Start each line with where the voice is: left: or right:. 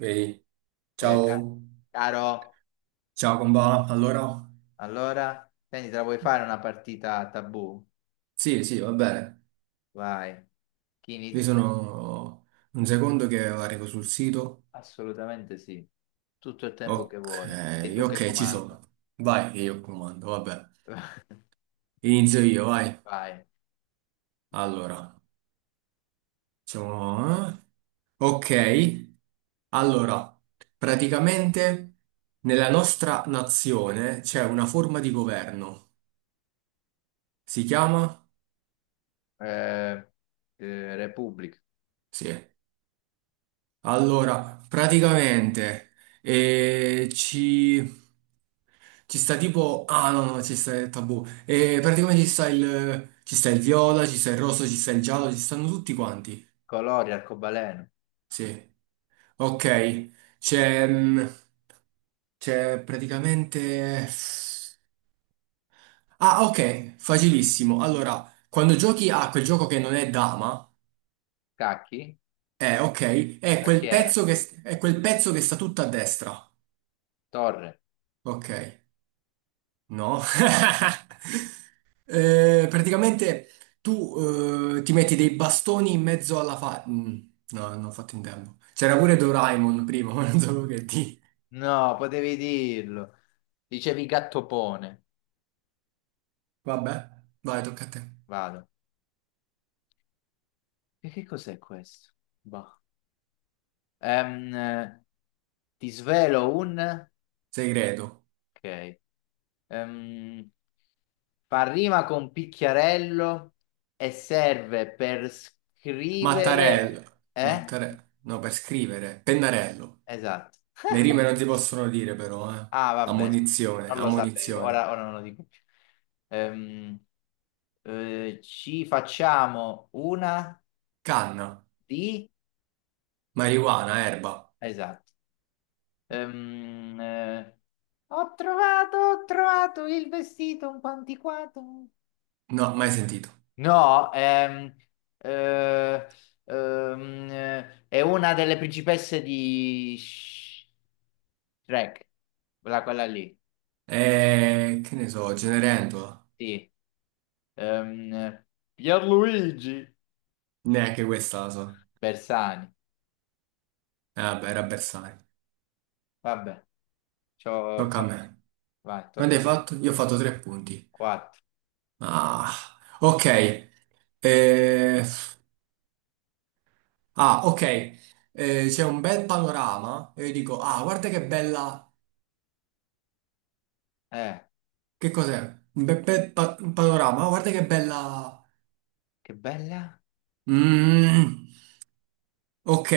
right: Vedi?
left: Poi,
right: Ciao,
left: caro,
right: ciao Comba. Allora,
left: allora, senti, te la vuoi fare una partita tabù?
right: sì, sì, va bene.
left: Vai. Chi
right: Io
left: inizia?
right: sono un secondo che arrivo sul sito.
left: Assolutamente sì. Tutto il tempo che
right: Ok,
left: vuoi. E tu che
right: ok, ci
left: comandi.
right: sono. Vai, che io comando, va bene. Inizio io, vai.
left: Vai.
right: Allora, facciamo, eh? Ok, allora, praticamente nella nostra nazione c'è una forma di governo. Si chiama?
left: Eh, Repubblica.
right: Sì. Allora, praticamente eh, ci, ci sta tipo. Ah, no, no, ci sta il tabù. Praticamente ci sta il viola, ci sta il rosso, ci sta il giallo, ci stanno tutti quanti.
left: Colori, arcobaleno.
right: Sì. Ok, c'è mm, c'è praticamente. Ah, ok, facilissimo. Allora, quando giochi a quel gioco che non è dama,
left: Cacchi?
right: ok, è
left: Cacchiera.
right: è quel pezzo che sta tutto a destra.
left: Torre.
right: Ok. No. Praticamente tu ti metti dei bastoni in mezzo alla fa... Mm, no, non ho fatto in tempo. C'era pure Doraemon prima, ma non so che di.
left: No, potevi dirlo. Dicevi gattopone.
right: Vabbè, vai, tocca a te.
left: Vado. E che cos'è questo? Boh. Ehm, eh, ti svelo un...
right: Segreto.
left: Ok. Ehm, fa rima con picchiarello e serve per
right: Mattarello.
left: scrivere... Eh?
right: Mattarello. No, per scrivere. Pennarello.
left: Esatto.
right: Le rime non si possono dire però, eh.
left: Ah, vabbè,
right: Ammonizione,
left: non lo sapevo,
right: ammonizione.
left: ora non lo dico più. Ehm, ci facciamo una
right: Canna.
left: di...
right: Marijuana, erba.
left: Esatto. Ehm, eh, ho trovato il vestito un po' antiquato.
right: No, mai sentito.
left: No, eh, è una delle principesse di Shrek, quella lì,
right: Che ne so, Cenerentola.
left: sì. Ehm, Pierluigi
right: Neanche questa la so.
left: Bersani,
right: Vabbè, era bersaglio.
left: vabbè, ci ho
right: Tocca a
left: fatto.
right: me.
left: Vai, tocca
right: Quanti
left: a
right: hai
left: te.
right: fatto? Io ho fatto tre punti.
left: Quattro.
right: Ah, ok. Eh, ah, ok. C'è un bel panorama. E io dico, ah, guarda che bella.
left: Eh,
right: Che cos'è? Un panorama. Ah, guarda che bella.
left: che bella.
right: Mm, ok.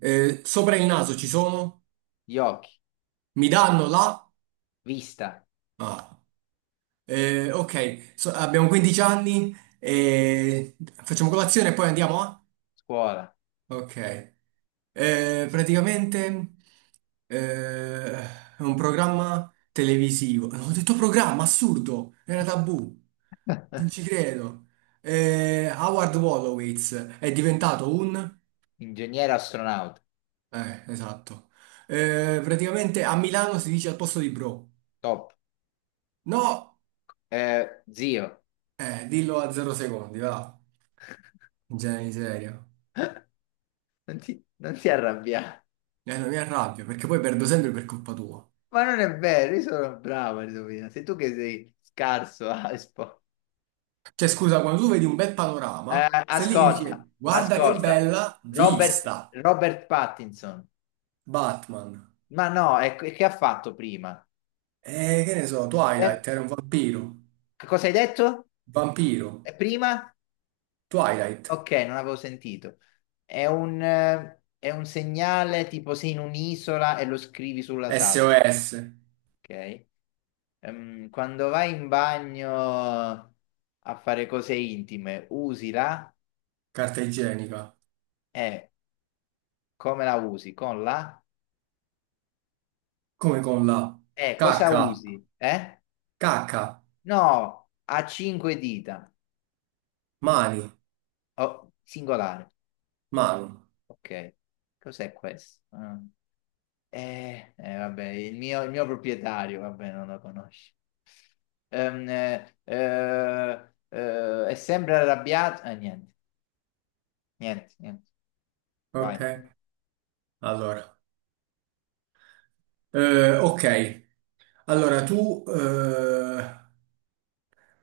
right: Sopra il naso ci sono?
left: Gli occhi,
right: Mi danno la?
left: vista,
right: Ah. Ok. Abbiamo 15 anni. E facciamo colazione e poi andiamo a?
left: scuola,
right: Ok. Praticamente è un programma televisivo. No, ho detto programma, assurdo! Era tabù. Non ci credo. Howard Wolowitz è diventato un.
left: ingegnere astronauta,
right: Esatto. Praticamente a Milano si dice al posto di bro.
left: top.
right: No!
left: Zio,
right: Dillo a 0 secondi, va. Genere di serio.
left: non ti arrabbiare.
right: Non mi arrabbio, perché poi perdo sempre per colpa tua.
left: Ma non è vero, io sono bravo a indovinare. Sei tu che sei scarso
right: Cioè, scusa, quando tu vedi un bel panorama, stai lì che
left: Ascolta,
right: dici, guarda che
left: ascolta.
right: bella
left: Robert,
right: vista.
left: Robert Pattinson.
right: Batman.
left: Ma no, è, che ha fatto prima?
right: E che ne so,
left: Eh,
right: Twilight era un vampiro.
left: che cosa hai detto?
right: Vampiro.
left: Prima?
right: Twilight.
left: Ok, non avevo sentito. È un segnale tipo sei in un'isola e lo scrivi sulla sabbia.
right: SOS.
left: Ok? Quando vai in bagno a fare cose intime, usi la...
right: Carta igienica.
left: E. Come la usi? Con la?
right: Come con la
left: Cosa
right: cacca.
left: usi? Eh?
right: Cacca.
left: No, ha cinque dita.
right: Mani.
left: Oh, singolare.
right: Mano.
left: Ok. Cos'è questo? Ah. Vabbè, il mio proprietario, vabbè, non lo conosci. È sempre arrabbiato. Niente, niente.
right: Ok,
left: Vai.
right: allora. Ok, allora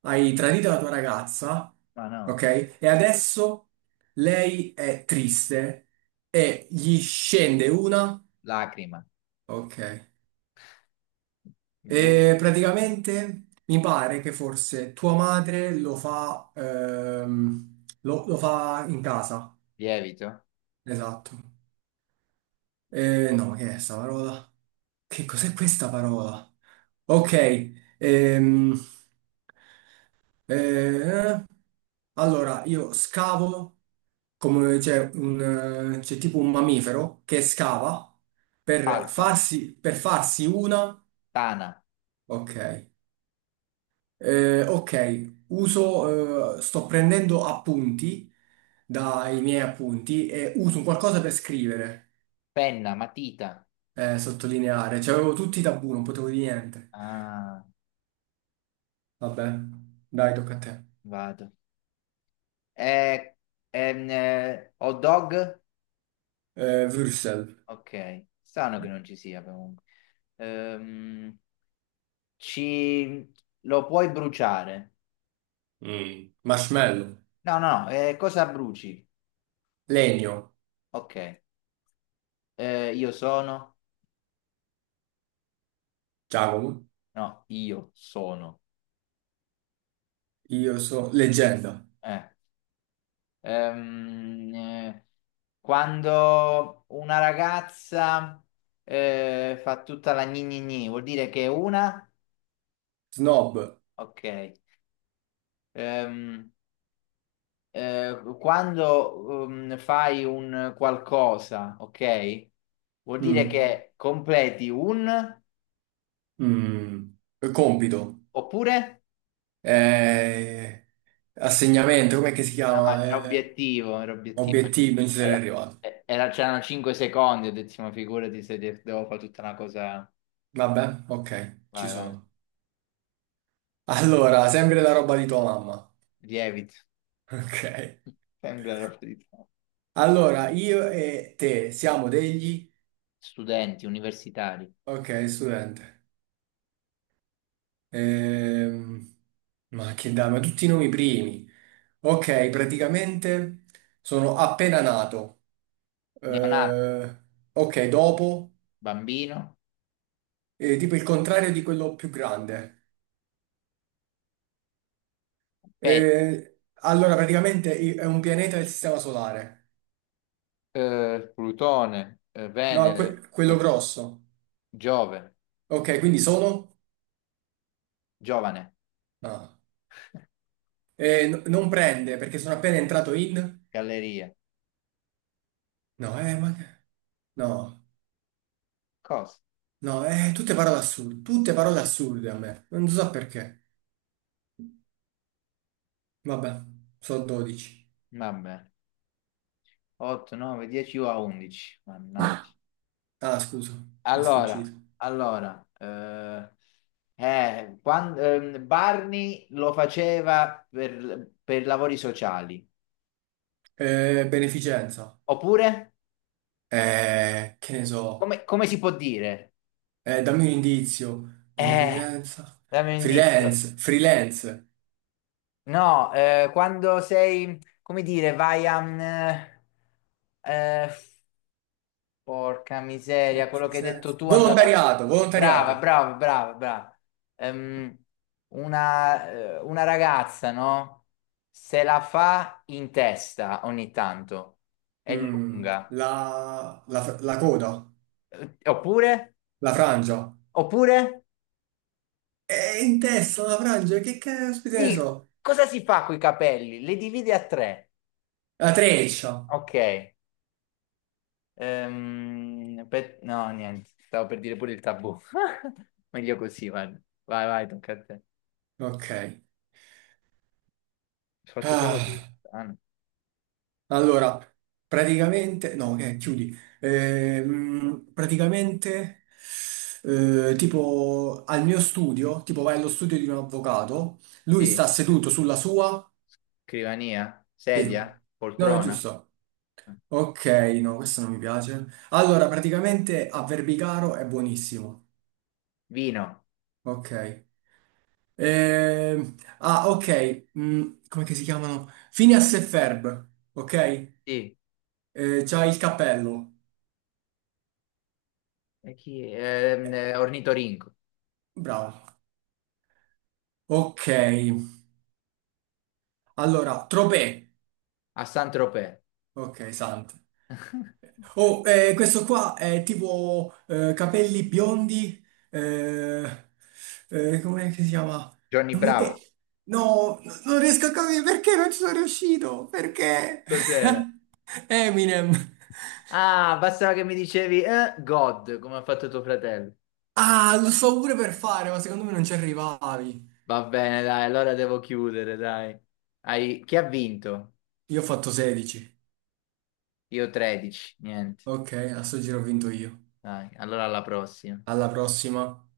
right: hai tradito la tua ragazza,
left: Ma no.
right: ok? E adesso lei è triste e gli scende una,
left: Lacrima,
right: ok?
left: brutto,
right: E praticamente mi pare che forse tua madre lo fa, lo fa in casa,
left: lievito,
right: esatto. No, che è sta parola? Che cos'è questa parola? Ok, ehm, eh, allora io scavo. Come c'è tipo un mammifero che scava per
left: palpa,
right: farsi, una.
left: tana,
right: Ok. Ok, sto prendendo appunti dai miei appunti e uso un qualcosa per scrivere,
left: penna, matita.
right: sottolineare. Cioè, avevo tutti i tabù, non potevo dire niente.
left: Ah,
right: Vabbè, dai, tocca a te.
left: vado. Eh, hot dog?
right: Würsel.
left: Ok, strano che non ci sia comunque. Ehm, ci... Lo puoi bruciare?
right: Mm. Marshmallow.
left: No, no, no, cosa bruci?
right: Legno.
left: Ok. Io sono?
right: Giacomo.
left: No, io sono.
right: Io sono leggenda.
left: Eh, ehm, eh, quando una ragazza fa tutta la gni gni gni, vuol dire che è una?
right: Snob.
left: Ok. Ehm, quando fai un qualcosa, ok? Vuol dire
right: Mm.
left: che completi un
right: Mm, Compito,
left: oppure?
right: eh, assegnamento, com'è che si
left: No,
right: chiama?
left: era obiettivo, era obiettivo.
right: Obiettivo, non ci sarei
left: Era,
right: arrivato.
left: c'erano 5 secondi, ho detto, ma figurati se devo fare tutta una cosa.
right: Vabbè, ok, ci
left: Vai.
right: sono. Allora, sempre la roba di tua mamma.
left: Lievito,
right: Ok.
left: sembra la verità.
right: Allora, io e te siamo degli.
left: Studenti, universitari,
right: Ok, studente. Ehm, ma che dai, ma tutti i nomi primi. Ok, praticamente sono appena nato.
left: neonato,
right: Eh, ok, dopo,
left: bambino,
right: tipo il contrario di quello più grande.
left: pet,
right: Allora, praticamente è un pianeta del Sistema Solare.
left: Plutone,
right: No, quello grosso.
left: Giove,
right: Ok, quindi sono?
left: giovane,
right: No. Non prende perché sono appena entrato in.
left: galleria.
right: No, No,
left: Cosa?
right: no, tutte parole assurde. Tutte parole assurde a me. Non so perché. Vabbè, sono 12.
left: Vabbè, 8, 9, 10 o a 11. Mannaggia.
right: Ah, scusa, mi è
left: Allora,
right: sfuggito.
left: allora, eh, Barney lo faceva per lavori sociali.
right: Beneficenza.
left: Oppure,
right: Che ne so.
left: come si può dire?
right: Dammi un indizio.
left: Eh,
right: Beneficenza.
left: dammi un indizio.
right: Freelance, freelance.
left: No, quando sei, come dire, vai a... eh, porca miseria, quello che hai detto
right: Beneficenza.
left: tu andava...
right: Volontariato,
left: Brava,
right: volontariato.
left: brava, brava, brava. Ehm, una ragazza, no? Se la fa in testa ogni tanto. È
right: Mm,
left: lunga.
right: la, la- la coda.
left: Oppure?
right: La frangia.
left: Oppure?
right: È in testa la frangia, che caspita ne
left: Sì,
right: so.
left: cosa si fa coi capelli? Li dividi a tre.
right: La treccia.
left: Ok. No, niente. Stavo per dire pure il tabù. Meglio così, guarda. Vai, tocca a te.
right: Ok.
left: Ho fatto solo tu.
right: Ah,
left: Ah, no.
right: allora, praticamente. No, ok, chiudi. Praticamente, tipo, al mio studio, tipo vai allo studio di un avvocato. Lui
left: Sì.
right: sta seduto sulla sua.
left: Scrivania, sedia,
right: Sì. No, è
left: poltrona,
right: giusto. Ok, no, questo non mi piace. Allora, praticamente a Verbicaro è buonissimo.
left: vino,
right: Ok. Ah, ok. Come che si chiamano? Phineas e Ferb. Ok?
left: sì,
right: C'ha il cappello.
left: e chi?
right: Eh,
left: Ornitorinco,
right: Bravo. Ok. Allora, Tropé.
left: a Saint-Tropez.
right: Ok, santo. Oh, questo qua è tipo, capelli biondi, eh, come si chiama?
left: Johnny
right: Non mi-
left: Bravo,
right: no, n- non riesco a capire perché non ci sono riuscito, perché?
left: cos'era?
right: Eminem.
left: Ah, bastava che mi dicevi God, come ha fatto tuo fratello.
right: Ah, lo sto pure per fare, ma secondo me non ci arrivavi.
left: Va bene, dai, allora devo chiudere, dai. Chi ha vinto?
right: Io ho fatto 16.
left: Io 13, niente.
right: Ok, a sto giro ho vinto io.
left: Dai, allora alla prossima.
right: Alla prossima.